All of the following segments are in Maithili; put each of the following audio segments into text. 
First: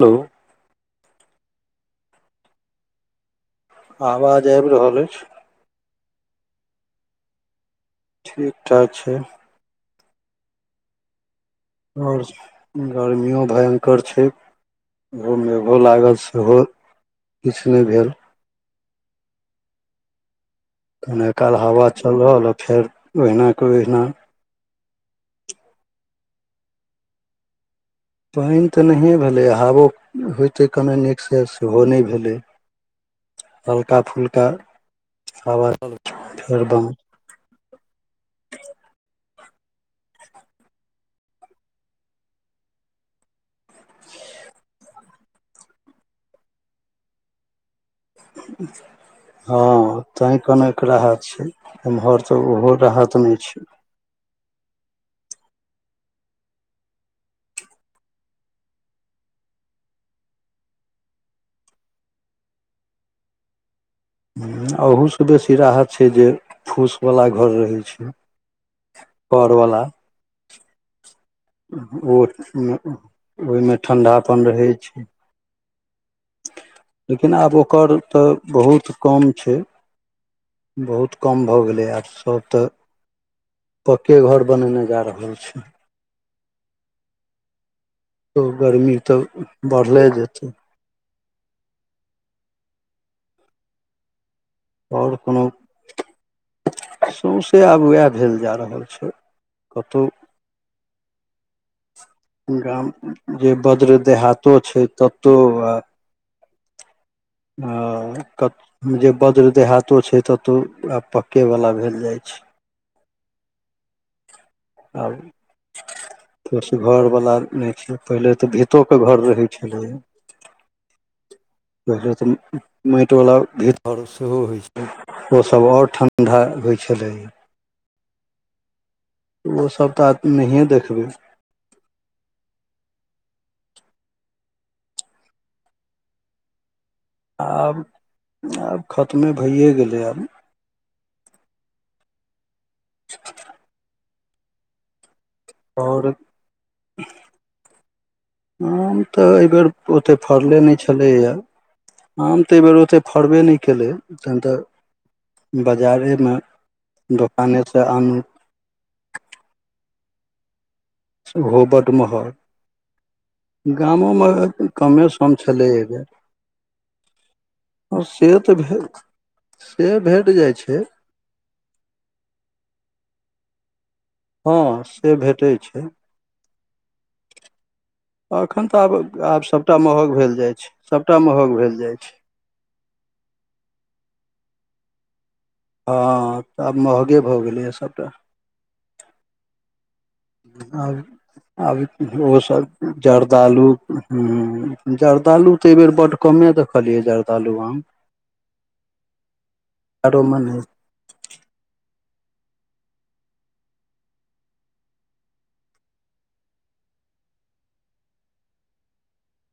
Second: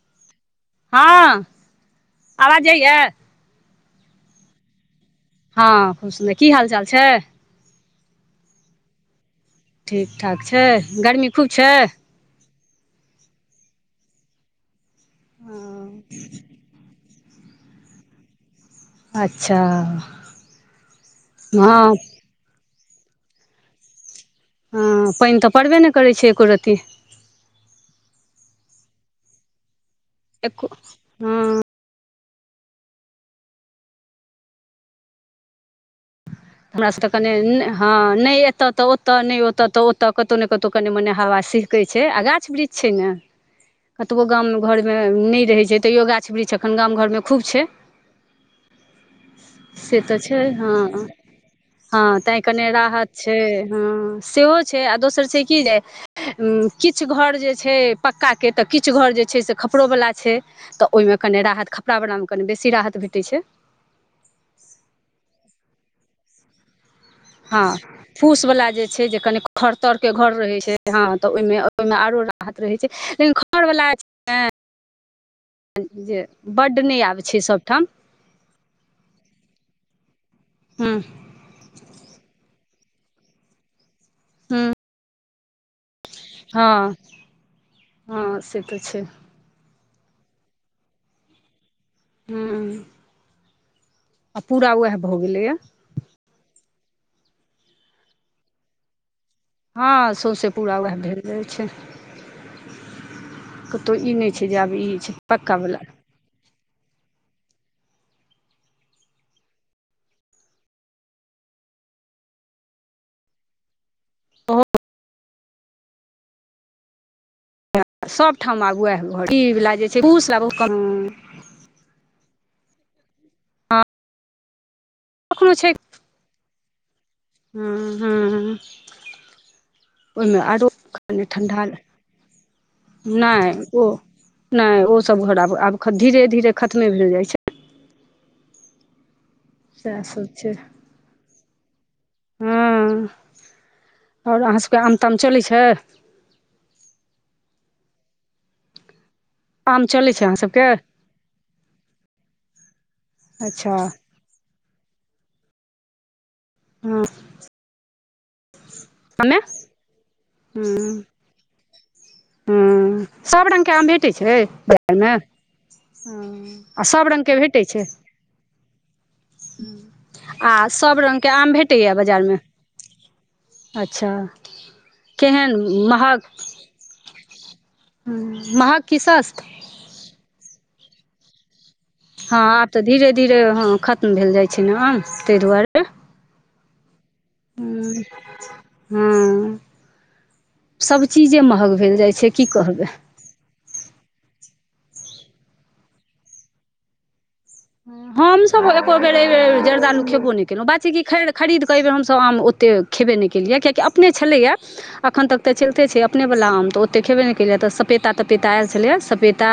हेलो आवाज जाय या आवाज आबि रहल अछि हँ की हाल चाल छै [unintelligible] ठीक ठाक छै ठीक ठाक छै गरमी खूब छै आओर गर्मियो भयंकर छै ओहो मेघो लागल सेहो किछ नइ भेल अच्छा कने काल हवा हँ चलल आ फेर ओहिना के ओहिना हँ पानिन तऽ पड़बे नहि करैत छै एको रती पैन तऽ नहिए भेलैया हावो एको होइतै कने नीकसँ हँ सेहो नहि भेलै हल्का फुलका हवा फेर हमरा बन्द सब त कनि हँ नहि एतऽ तऽ ओतऽ नहि ओतऽ तऽ ओतऽ कतौ ने कतौ कनि मने हावा छय कहै छै आ गाछ वृक्ष छै ने कतबो गाम घरमे नहि रहै छै तैयो गाछ वृक्ष एखन गाम घरमे खूब छै हँ से तऽ तै छै कहलो एकरा हँ राहत छै हँ एमहर तैं तऽ कने ओहो राहत नहि छै हँ सेहो छै आ दोसर छै की जे किछु घर जे छै पक्काके तऽ किछु घर जे छै से खपड़ोवला छै तऽ ओइ में कनि राहत खपड़ा बला में कनि बेसी राहत भेटै छै अहू से बेसी राहत छै जे फूसवला घर हँ रहै छै खरवला के घर रहे छै हँ तऽ ओहिमे ओहिमे ओ आरो राहत रहै छै लेकिन ओहिमे खरवला ठण्ढापन रहै छै जे बड्ड नहि आबै छै लेकिन आब सभठाम ओकर तऽ बहुत कम छै हूँ बहुत कम भए गेले आब सब तऽ पके घर बनेने जा रहल छैथ हाँ तऽ गरमी तऽ बढ़ले जेतै हूँ आ पूरा उएह भऽ ओर कोनो गेलैए सौँसे आब उएह भेल जा रहल छै हँ कतहु सौँसे पूरा उहै भेल जाय छै गाम जे कतहु [unintelligible] ई नहि देहातो जे आब छै ई ततहु पक्का वला ह जे वज्र देहातो छै ततहु आब पक्केवालला भेल जाइ छै हो आब फुस घर बाला नहि छै पहिले सब तऽ ठाम आब वेह भीतोके घर रहै ई वला जे छलैए छइ फुसवला बहुत कम त मैट वला भीत पर सेहो होय छै ओ कखनो सब छै और ठंडा ठण्डा होइ छलै हूँ हूँ हूँ ओसभ तऽ आब नहिए देखबै ठण्ढ़ा ल नाइ ओ नाइ ओ सब घड़ आब धीरे धीरे खतमे भेल जाइ छै आब आब खतमे भइए सएह गेलै सब आब हू और अहाँ सबके आम ताम चलै छैय आओर ऊँ तऽ एहिबेर आम चलै ओते छै अहाँ फड़ले सबके नहि छलैया आम तऽ एहिबेर ओते फड़बे नहि अच्छा केलै तहन तऽ बजारेमे हँ दोकानेसँ आनू साममे हूँ सेहो बड महग हू सब रंग के आम भेटैत गामोमे छै बाजार कमे मे सम छलै सब रंग के भेट सेह तऽ भेट से आ जाइ छै सब रंग के आम भेट बाजार मे अच्छा हँ से भेटै केहन छै महग एखन तऽ महग कि आब आब सस्त सबटा महग भेल जाइ छै सबटा महग भेल जाय छै हँ आब तऽ धीरे धीरे ह खत्म भेल जाय छै ने आम ताहि दुआरे हँ तऽ आब महगे भऽ गेलैए सभटा हू आब भेल जाइ आब छै की कहबै ओसभ जरदालू हू जर्दालु तऽ एहि बेेर बड कमे देखलियै जर्दु जर्दालू आम हमसब एको बेर एई बेर जर्दालू खेबो आरोमे नइ केलहुँ नहि बात छै की खैर खरीद कऽ एहि बेेर हमसभ आम ओते खेबे नहि केलियै किएकि अपने छलैया एखन तक तऽ चलिते छै अपनेवला आम तऽ ओतेक खेबे नहि केललैए तऽ सपेता तपेता आयल छलैए सपेता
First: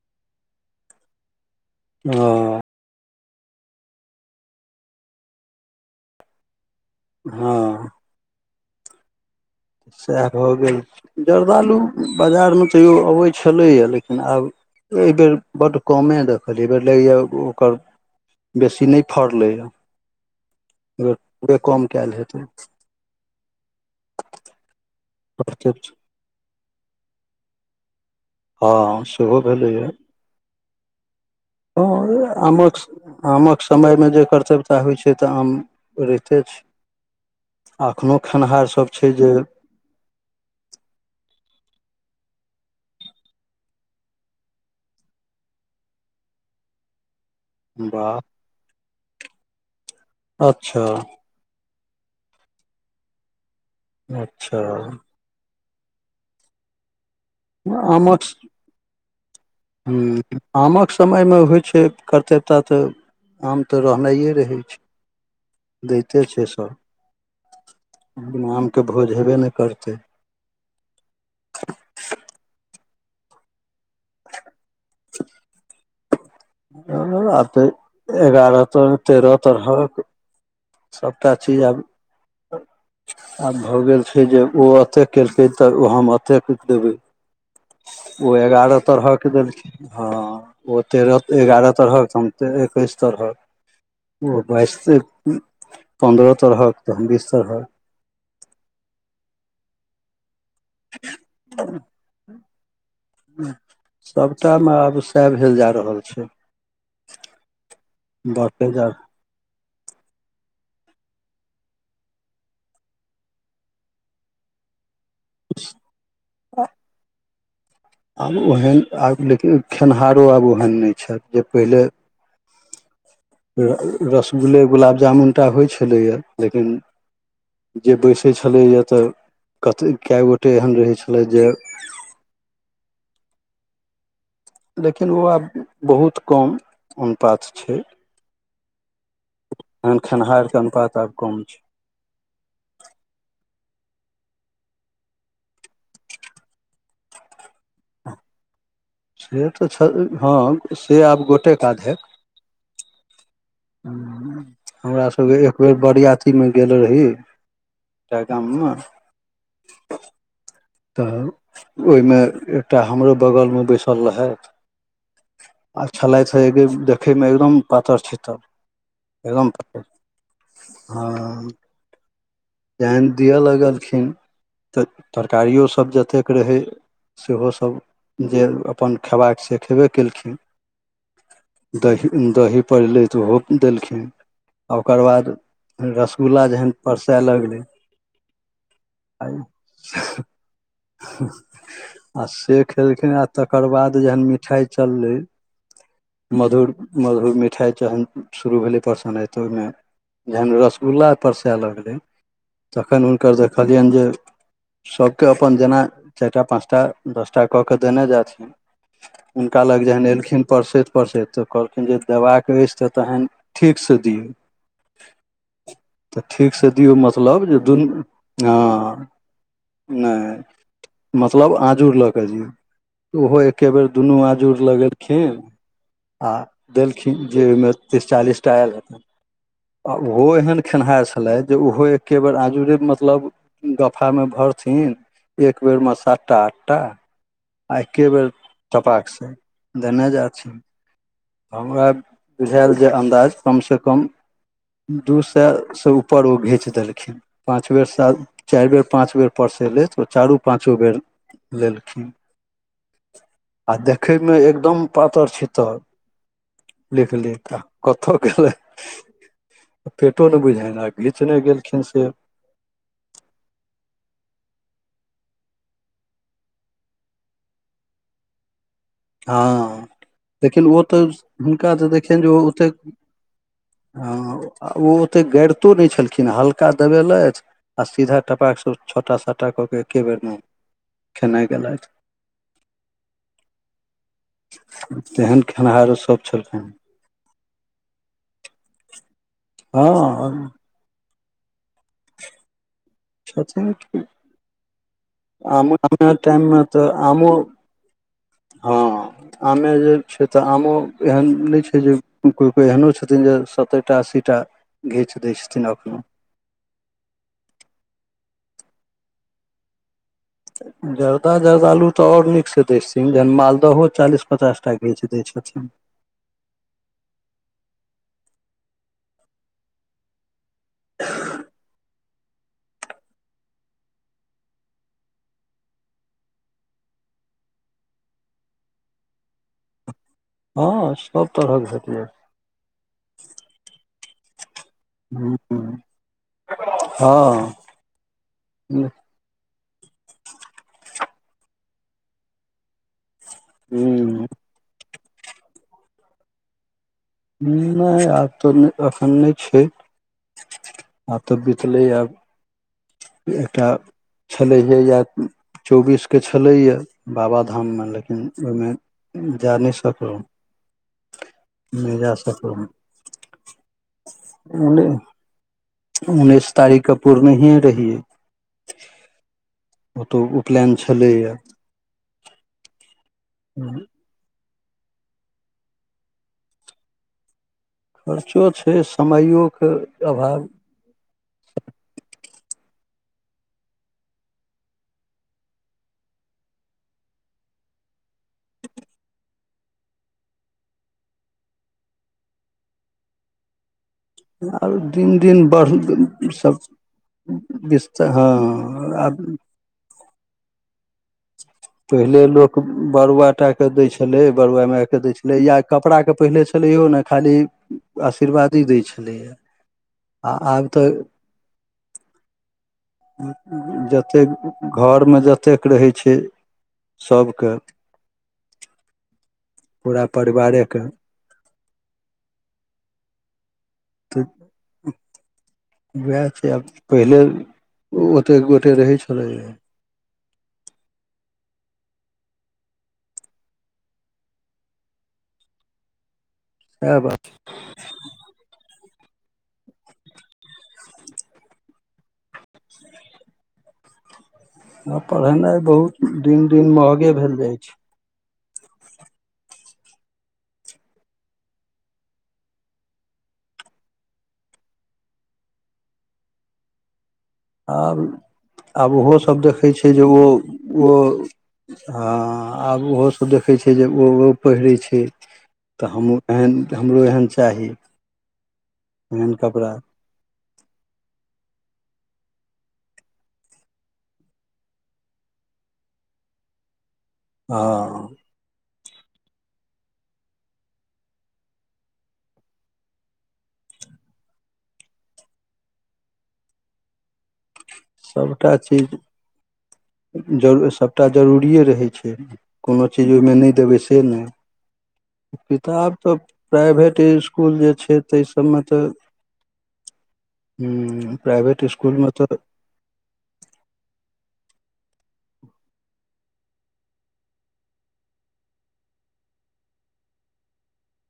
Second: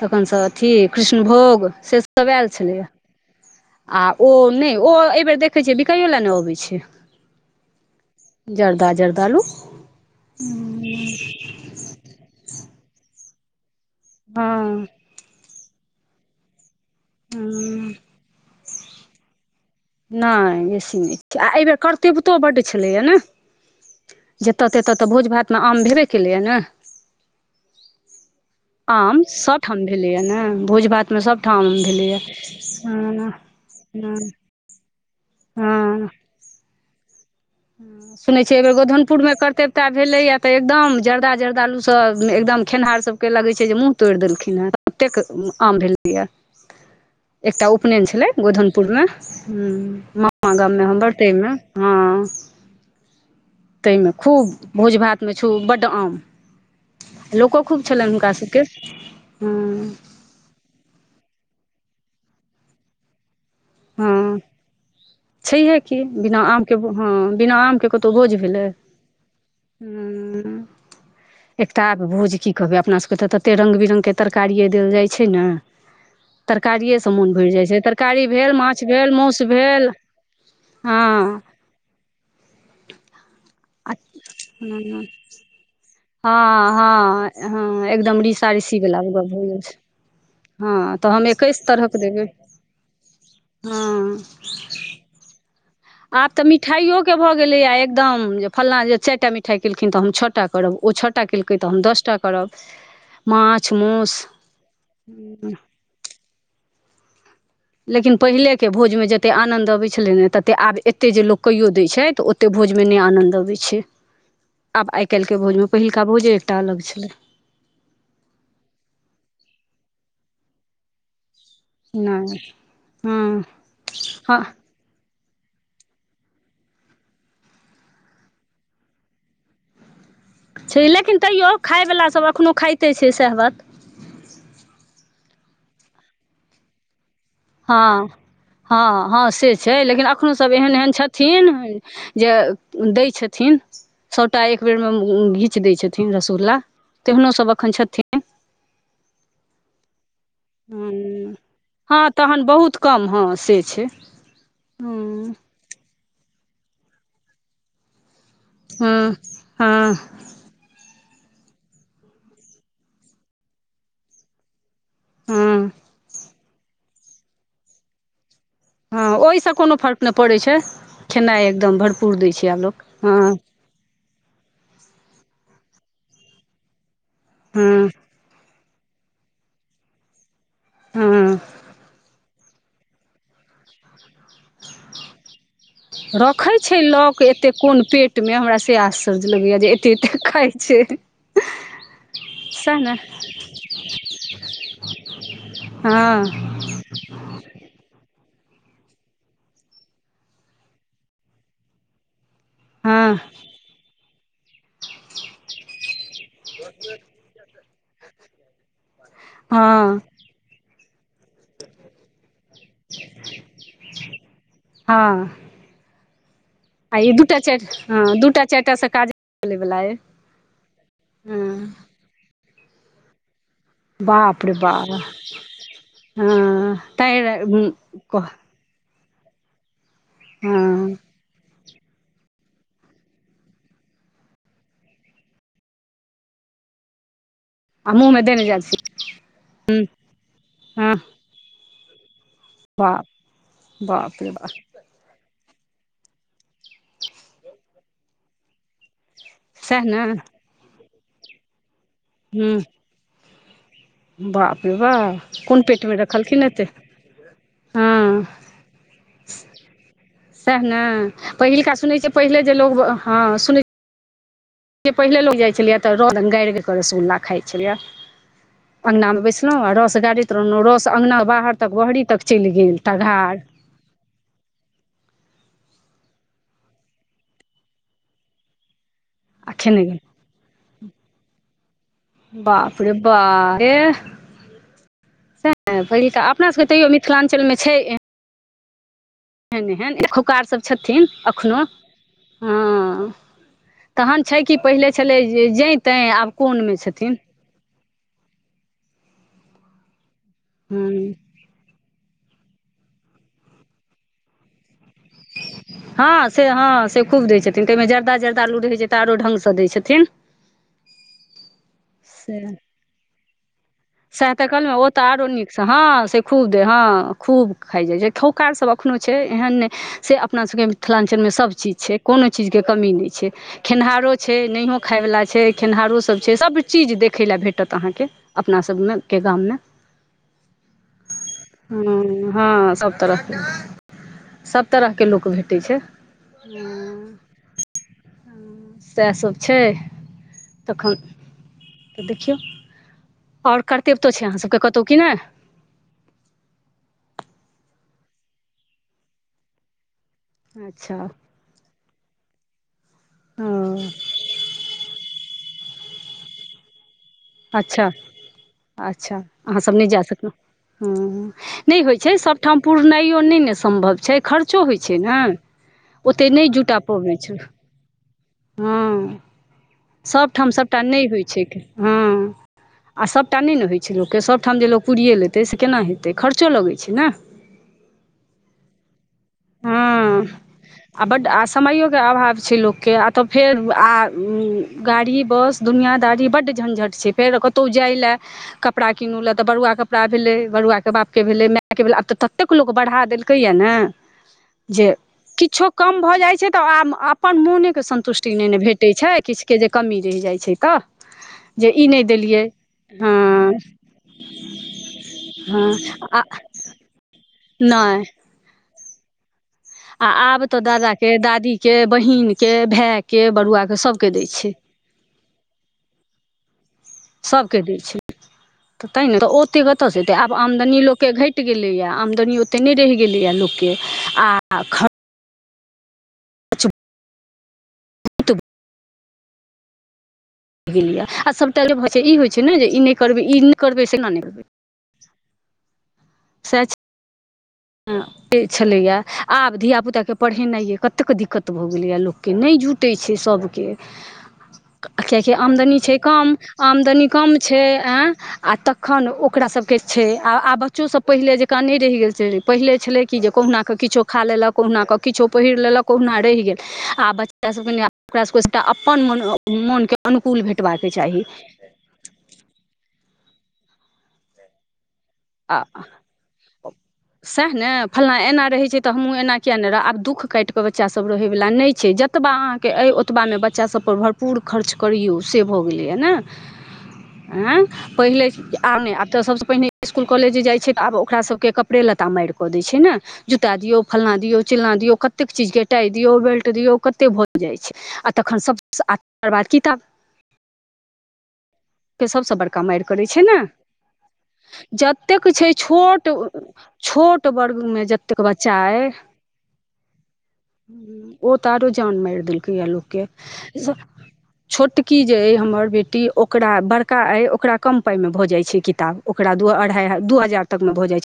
तखनसँ अथी कृष्णभोग से सभ आयल हँ छलैए आ ओ नेइ ओ एहिबेर देखै छियै बिकाइयो ले नइ अबै छै हँ जर्दा जर्दालू सएह भऽ गेल जर्दालु बाजारमे तैयो अबैत छलैया लेकिन लेकिन हँ आब एहि बेर बड्ड कमे देखल एहि बेर लागि जाए ओकर हँ बेसी नहि फड़लै ह नय बेसी नय छै आ एहि बेेर कयल कर्तव्यतो हेतै बड्ड छलैए नः जेत तेत तऽ भोज भातमे फड़तै आम भेबे केलैए नऽ हँ आम सेहो सबठाम भेलैए नऽ भोज भातमे सबठाम ह आमक आमक समयमे हँ जेकर सबहक सेह होइ छै तऽ आम रहिते छै हूं एखनो सुनै छियै एहि खेनिहार बेेर सब छै जे गोधनपुरमे करते एकटा भेलैए तऽ एकदम जर्दा जर्दालू सब एकदम खेनिहार सबके लगै छै जे मुँह तोड़ि देलखिन हेँ ओतेक आम भेलैए एकटा उपनयन वाह छलै गोधनपुरमे हू मामा अच्छा गाममे हम बर ताहिमे हाँ ताहिमे खूब अच्छा भोज भातमे छौ बड आम लोको खूब छलनि आमक हुनका सभके हँ हूँ आमक समयमे होइ छै कतेटा तऽ आम तऽ हँ रहनाइए रहै छै छैहे की दैते बिना छै आमके हँ बिना सब आमके कतहु [inaudible] भोज बिना भेलै आमके भोज हेबे नहि करय [inaudible] एकता भोज की कहबै अपना सबके के तते रंग बिरंग के तरकारिए देल जाय छै न तरकारिए से मोन आब भैर जाय तऽ छै तरकारी भेल एगारह माछ भेल माउस भेल सभटा हँ चीज आब [inaudible] आब भऽ गेल छै जे ओ एते हँ केलकै तऽ हम एतेक हँ देबै हँ हँ एकदम ओ रीसा रीसी एगारह वला गप तरहके भऽ गेल छै देलखिन हँ ओ हँ तऽ हम तेरह एकैस एगारह तरहक तऽ देबै हम एकैस तरहक हँ ओ बाइस आब पन्द्रह तऽ तरहक तऽ मिठाइय हम के बीस भऽ गेलैए तरहक एकदम जे फल्लाँ जे चारि टा मिठाई केलखिन तऽ हम छो टा करब ओ छो टा केलकै तऽ हम दसटा करब माछ माउस सभटा मे आब सएह भेल जा रहल छै लेकिन पहिले के बढ़ते जा भोजमे जते ततेक आनंन्द अबैत छलै ने ततेक आब एतेक जे लोक कहियो दैत छै तऽ ओतेक भोजमे नहि आनंद अबैत छै आब आए काइल के भोजमे पहिलका भोजे एकटा अलग छलै आब ओहेन आब लेकिन खेनिहारो आब ओहन न छैथ जे पहिले नहि हँ हँ रसगुल्ले गुलाब जामुन टा होइ छलैए लेकिन जे बैसे छले या तऽ कते कै गो छै लेकिन तइयों खाय वाला सभ एखनहु खाइते छै सेहा बत लेकिन बौआ बहुत कम [unintelligible] हँ हँ हँ से छै एहन लेकिन एखनो सब खेनिहारके एहन एहन अनुपात आब कम छथिन छै जे दै छथिन सौ टा एक बेर मे घीच दै छथिन रसगुल्ला तेहनो सब एखन छथिन से तऽ छै हँ से आब हूँ गोटेएक हँ आधेक तहन बहुत कम हँ से छै हमरा हूँ सबके एक बेर बरियातीमे गेल रही [inaudible] हाँ हाँ तऽ ओहिमे एकटा हमरो बगलमे बैसल रहैथ हँ आ छलैथ देखै मे एकदम पातर चितर हँ ओहिसँ कोनो फर्क नहि पड़ैत छै खेनाइ एकदम भरपूर दै छैै अब लोक जेहन हँ दिअ लगलखिन तऽ तरकारियो सब जतेक रहै सेहो सब हँ जे अपन खेबाक से खेबे केलखिन हँ [inaudible] दही दही पड़लै तऽ ओहो देलखिन आ ओकर बाद रसगुल्ला रखै जेहन छै परस लोक एते कोन पेट मे हमरा से आश्चर्य आ लगैया जे एते एते खाइ छै आ से सएह ने खेलखिन आ तकर बाद जहन मिठाइ चललै हँ मधुर मधुर मिठाइ तहन शुरू भेलै परसनइ ओहिमे जेहन रसगुल्ला पररसे लगले तखन हँ हुनकर देखलियन जे सबके अपन जेना चारिटा पाँच टा दस टा कऽ केऽ देने जाथिन हुनका लग हँ जहन एलखिन परसैत परसैत तऽ कहलखिन जे देबाक अछि तऽ तहन ठीकसँ दियौ हँ [inaudible] तऽ ठीक से दौ आ ई दूटा मतलब जे चारि दुन हँ दूटा चारि टा सँ हँ काज चलै बला अइ नहि मतलब हँ आजू लऽ कऽ जौ ओहो ऐके बेर दुनू बाप रे आजूड़ लऽ बाप गेलखिन आ हँ तैं देलखिन जे ओहिमे तीस चालीस टा आयल हेतन आ ओहो एहन हँ खेनिहैर छलथि जे ओहो एकेबेर आजुड़े मतलब गफामे भरथिन एक बेरमे सातटा आठटा आ एक्के मुँहमे बेर देने जाइ छी टपाकसँ देने जाथिन हँ हमरा बुझायल जे बाप अन्दाज कम सँ कम बाप रे बाप दू सए से ऊपर ओ घींच देलखिन पाँच बेर सा चारि बेर पांच बेर पर से सएह लेथ ने ओ चारू पाँचो बेर लेलखिन हू आ देखे मे एकदम बा पातर कोन छितर पेटमे रखलखिन एते लिखलि त कथ गेलै ह [inaudible] पेटो नै बुझायल आ कि पहिलका सुनैत छियै पहिले जे लोग हँ सुन जे पहिले लोक जाइत छलियै तऽ रौद गैर कऽ रसुल्ला खाइ छलियै अँगनामे बैसलहुँ आ हँ रस गाारैत रहलहुँ लेकिन ओ रस तऽ अँगना बाहर हुनका तक तऽ बहरी देखियनि तक जे ओ चलि ओतेक गेल तघार हँ ओ ओते गड़ितो नहि छलखिन हल्का दबेलथि आ सीधा टपाक छोटा छटा आ कऽ के खेने गेल एके बेरमे खेनाइ गेलथि बाप रे बा रेह तेहन खेनहारो सब अपना सभके छलखिन तैयो मिथिलाञ्चलमे छै ए एहन एहन एत खौकार हँ सब छथिन एखनो हाँ छथिन कि तहन छै कि पहिले छलै जे आमो जैतै आम आब टाइम मे कोनमे तऽ छथिन आमो हँ आमे जे छै तऽ आमो हूँ एहन नय छै जे कोइ कोइ एहनो छथिन जे सत्तैरिटा अस्सी टा घीच दै छथिन अखनो हँ से हँ से खूब दै छथिन तहिमे जर्दा जर्दा लू रहै छै तऽ आरो ढ्ंगसँ दै छथिन जर्दा जर्दालू तऽ आओर नीक से दे सिंह जहन मालदहो चालीस सेत पचास टा कहलमे ओ के तऽ जी दै आरो नीक से छथिन हँ खूब देह हँ खूब खाइ जाइ छै खौकार सब एखनो छै एहन नय से अपना सबके मिथिलाञ्चलमे सबचीज छै कोनो चीजके कमी नहि छै खेनिहारो छै नहियो खायवला छै खेनिहारोसभ छै सभचीज देखय लै भेटत अहाँकेँ अपना सबमे के गाममे हँ सब तरहक भेटयै हाँ सब तरहके सभ तरहके लोक भेटै छै हूं हाँ सएह सब छै तखन तऽ देखियौ आओर कर्तेव तो छै अहाँसभके कतहु क कि नहि नय आब तऽ एखन नय छै अच्छा आब तऽ बितलै आब ओ एकटा छलैए इा चौबीसके छलैए बाबाधाममे अच्छा लेकिन ओहिमे जा नहि सकलहुँ ह नहि होइत छै जा सभठाम सकलहुँ पुरनाइयो नहि ने सम्भव छै खर्चो होइत छै ने ओतेक नहि उन्नैस जुटा तारीखकेँ पबैत पूर छै नहिए रहियै हँ ओतौ सभठाम उपनयन सभटा नहि होइत छलैया छैक हँ आ सभटा नहि ने होइत छै लोक के सबठाम जे लोक पूरियए लेतै से केना हेतै खर्चो लगै छै ने खर्चो छै समायो के हँ अभाव आ बड्ड आ समयोके अभाव छै लोके आ तऽ फेर आ गाड़ी बस दुनिया दारी बड्ड झञझट छै फेर कतहु जाइ लए कपड़ा कीनू ले तऽ बड़ुआ कपड़ा भेलै बड़ुआ के बाप के भेले माय के भेलै आब तऽ ततेक ततेक लोक बढ़ा देलकै या नऽ आब जे दिन दिन किछो बढ़ कम भऽ जाइ छै सब तऽ आ अपन मोनेके विस्तार हँ सन्तुष्टि नहि नऽ भेटैत छै आब किछ के जे कमी रहि जाइ छै तऽ जे ई नहि पहिले देलियै लोक हँ बरुआ टा के दै छले बरुआ माायके दै छलै या हँ कपड़ा के आ पहिले छल छलैय ने खाली नहि आशीर्वादी दै छलैया आ आब तऽ दादाके दादीके बहीनके भायके बरुआकेँ सभकेँ दै छैय घरमे जतेक रहै छै सबके सभके दै छै तऽ तैहिने तऽ ओते कतयसँ पूरा अतै आब परिवारे आमदनी के लोकके घेट गेलैय आमदनी ओते नहि रहि गेलैय लोकके आ ओएह छै खर्च आब पहिले बहुत बढ़ि ओतेक गोटे रहै छलैय गेलियै आ सभटा जे छै ई होइ छै ने जे ई नहि करबै ई नहि करबै केना नहि करबै सहे छै सेह बात छै हँ छलैया आब धिया पुता के पढ़ेनाइ य कतेक दिक्कत भऽ गेलैया लोकके नहि जुट पटै छै सभके आब किएकि पढ़ेनाइ आमदनी छै बहुत कम दिन दिन आमदनी महगे भेल कम जाइ छै आँय आ तखन ओकरा सबके छै आ आब बच्चो सब पहिले जकाँ नहि रहि गेल छै पहिले छलै कि जे कहुननााकऽ किछो खा लेलक कहुनााकऽ किछो पहिर लेलक कहुना रहि गेल आब बच्चा सभकेनि आब ओकरास सभके सभटा आब अपन ओहो सब म देखै छै मोनके जे ओ अनुकूल भेटबाक ओ चाही हँ आब ओहोसभ देखैत छै जे ओ ओ पहिरैत छै आ तऽ हमहूँ एहन हमरो एहन सएह चाही ने फल्ला एना रहैत छै तऽ हमहूँ एहन एना किया नहि कपड़ा रह आब दुःख कटि के बच्चासभ रहैवला नहि छै जतबा अहाँके अइ ओतबामे बच्चास सब पर भरपूर खर्च करियौ से भऽ गेलै हँ ने आँ हँ पहिले आब नहि आब तऽ सबसँ पहिने स्कूल कॉलेज जे जाइ छै तऽ आब ओकरा सबके कपड़े लत्ता मारि कऽ दै छै ने जूता दियऔ फल्ना दियो चिलना दियऔ कतेक चीज के टाय दियऔ बेल्ट दियऔ कते भऽ जाइ छै आ तखन सब तकर बाद किताब जरूर सभटा जरुररिए रहै छै के सभसँ बड़का मारि कोनो करै चीज छै ओहिमे नऽ नहि देबै से नहि जतेक छै किताब छोट तऽ प्राइभेट छोट इसकुल जे वर्गमे छै जतेक ताहि बच्चा सभमे अइ तऽ ओ तऽ प्राइभेट आरो जान इसकुलमे मार तऽ दिलक य लोक के छोटकी जे अ हमर बेटी ओ ओकरा बड़का अइ ओकरा कम पाइमे भऽ जाइ छै किताब ओकरा द अढ़ाइ दू हजार तकमे भऽ जाइ छै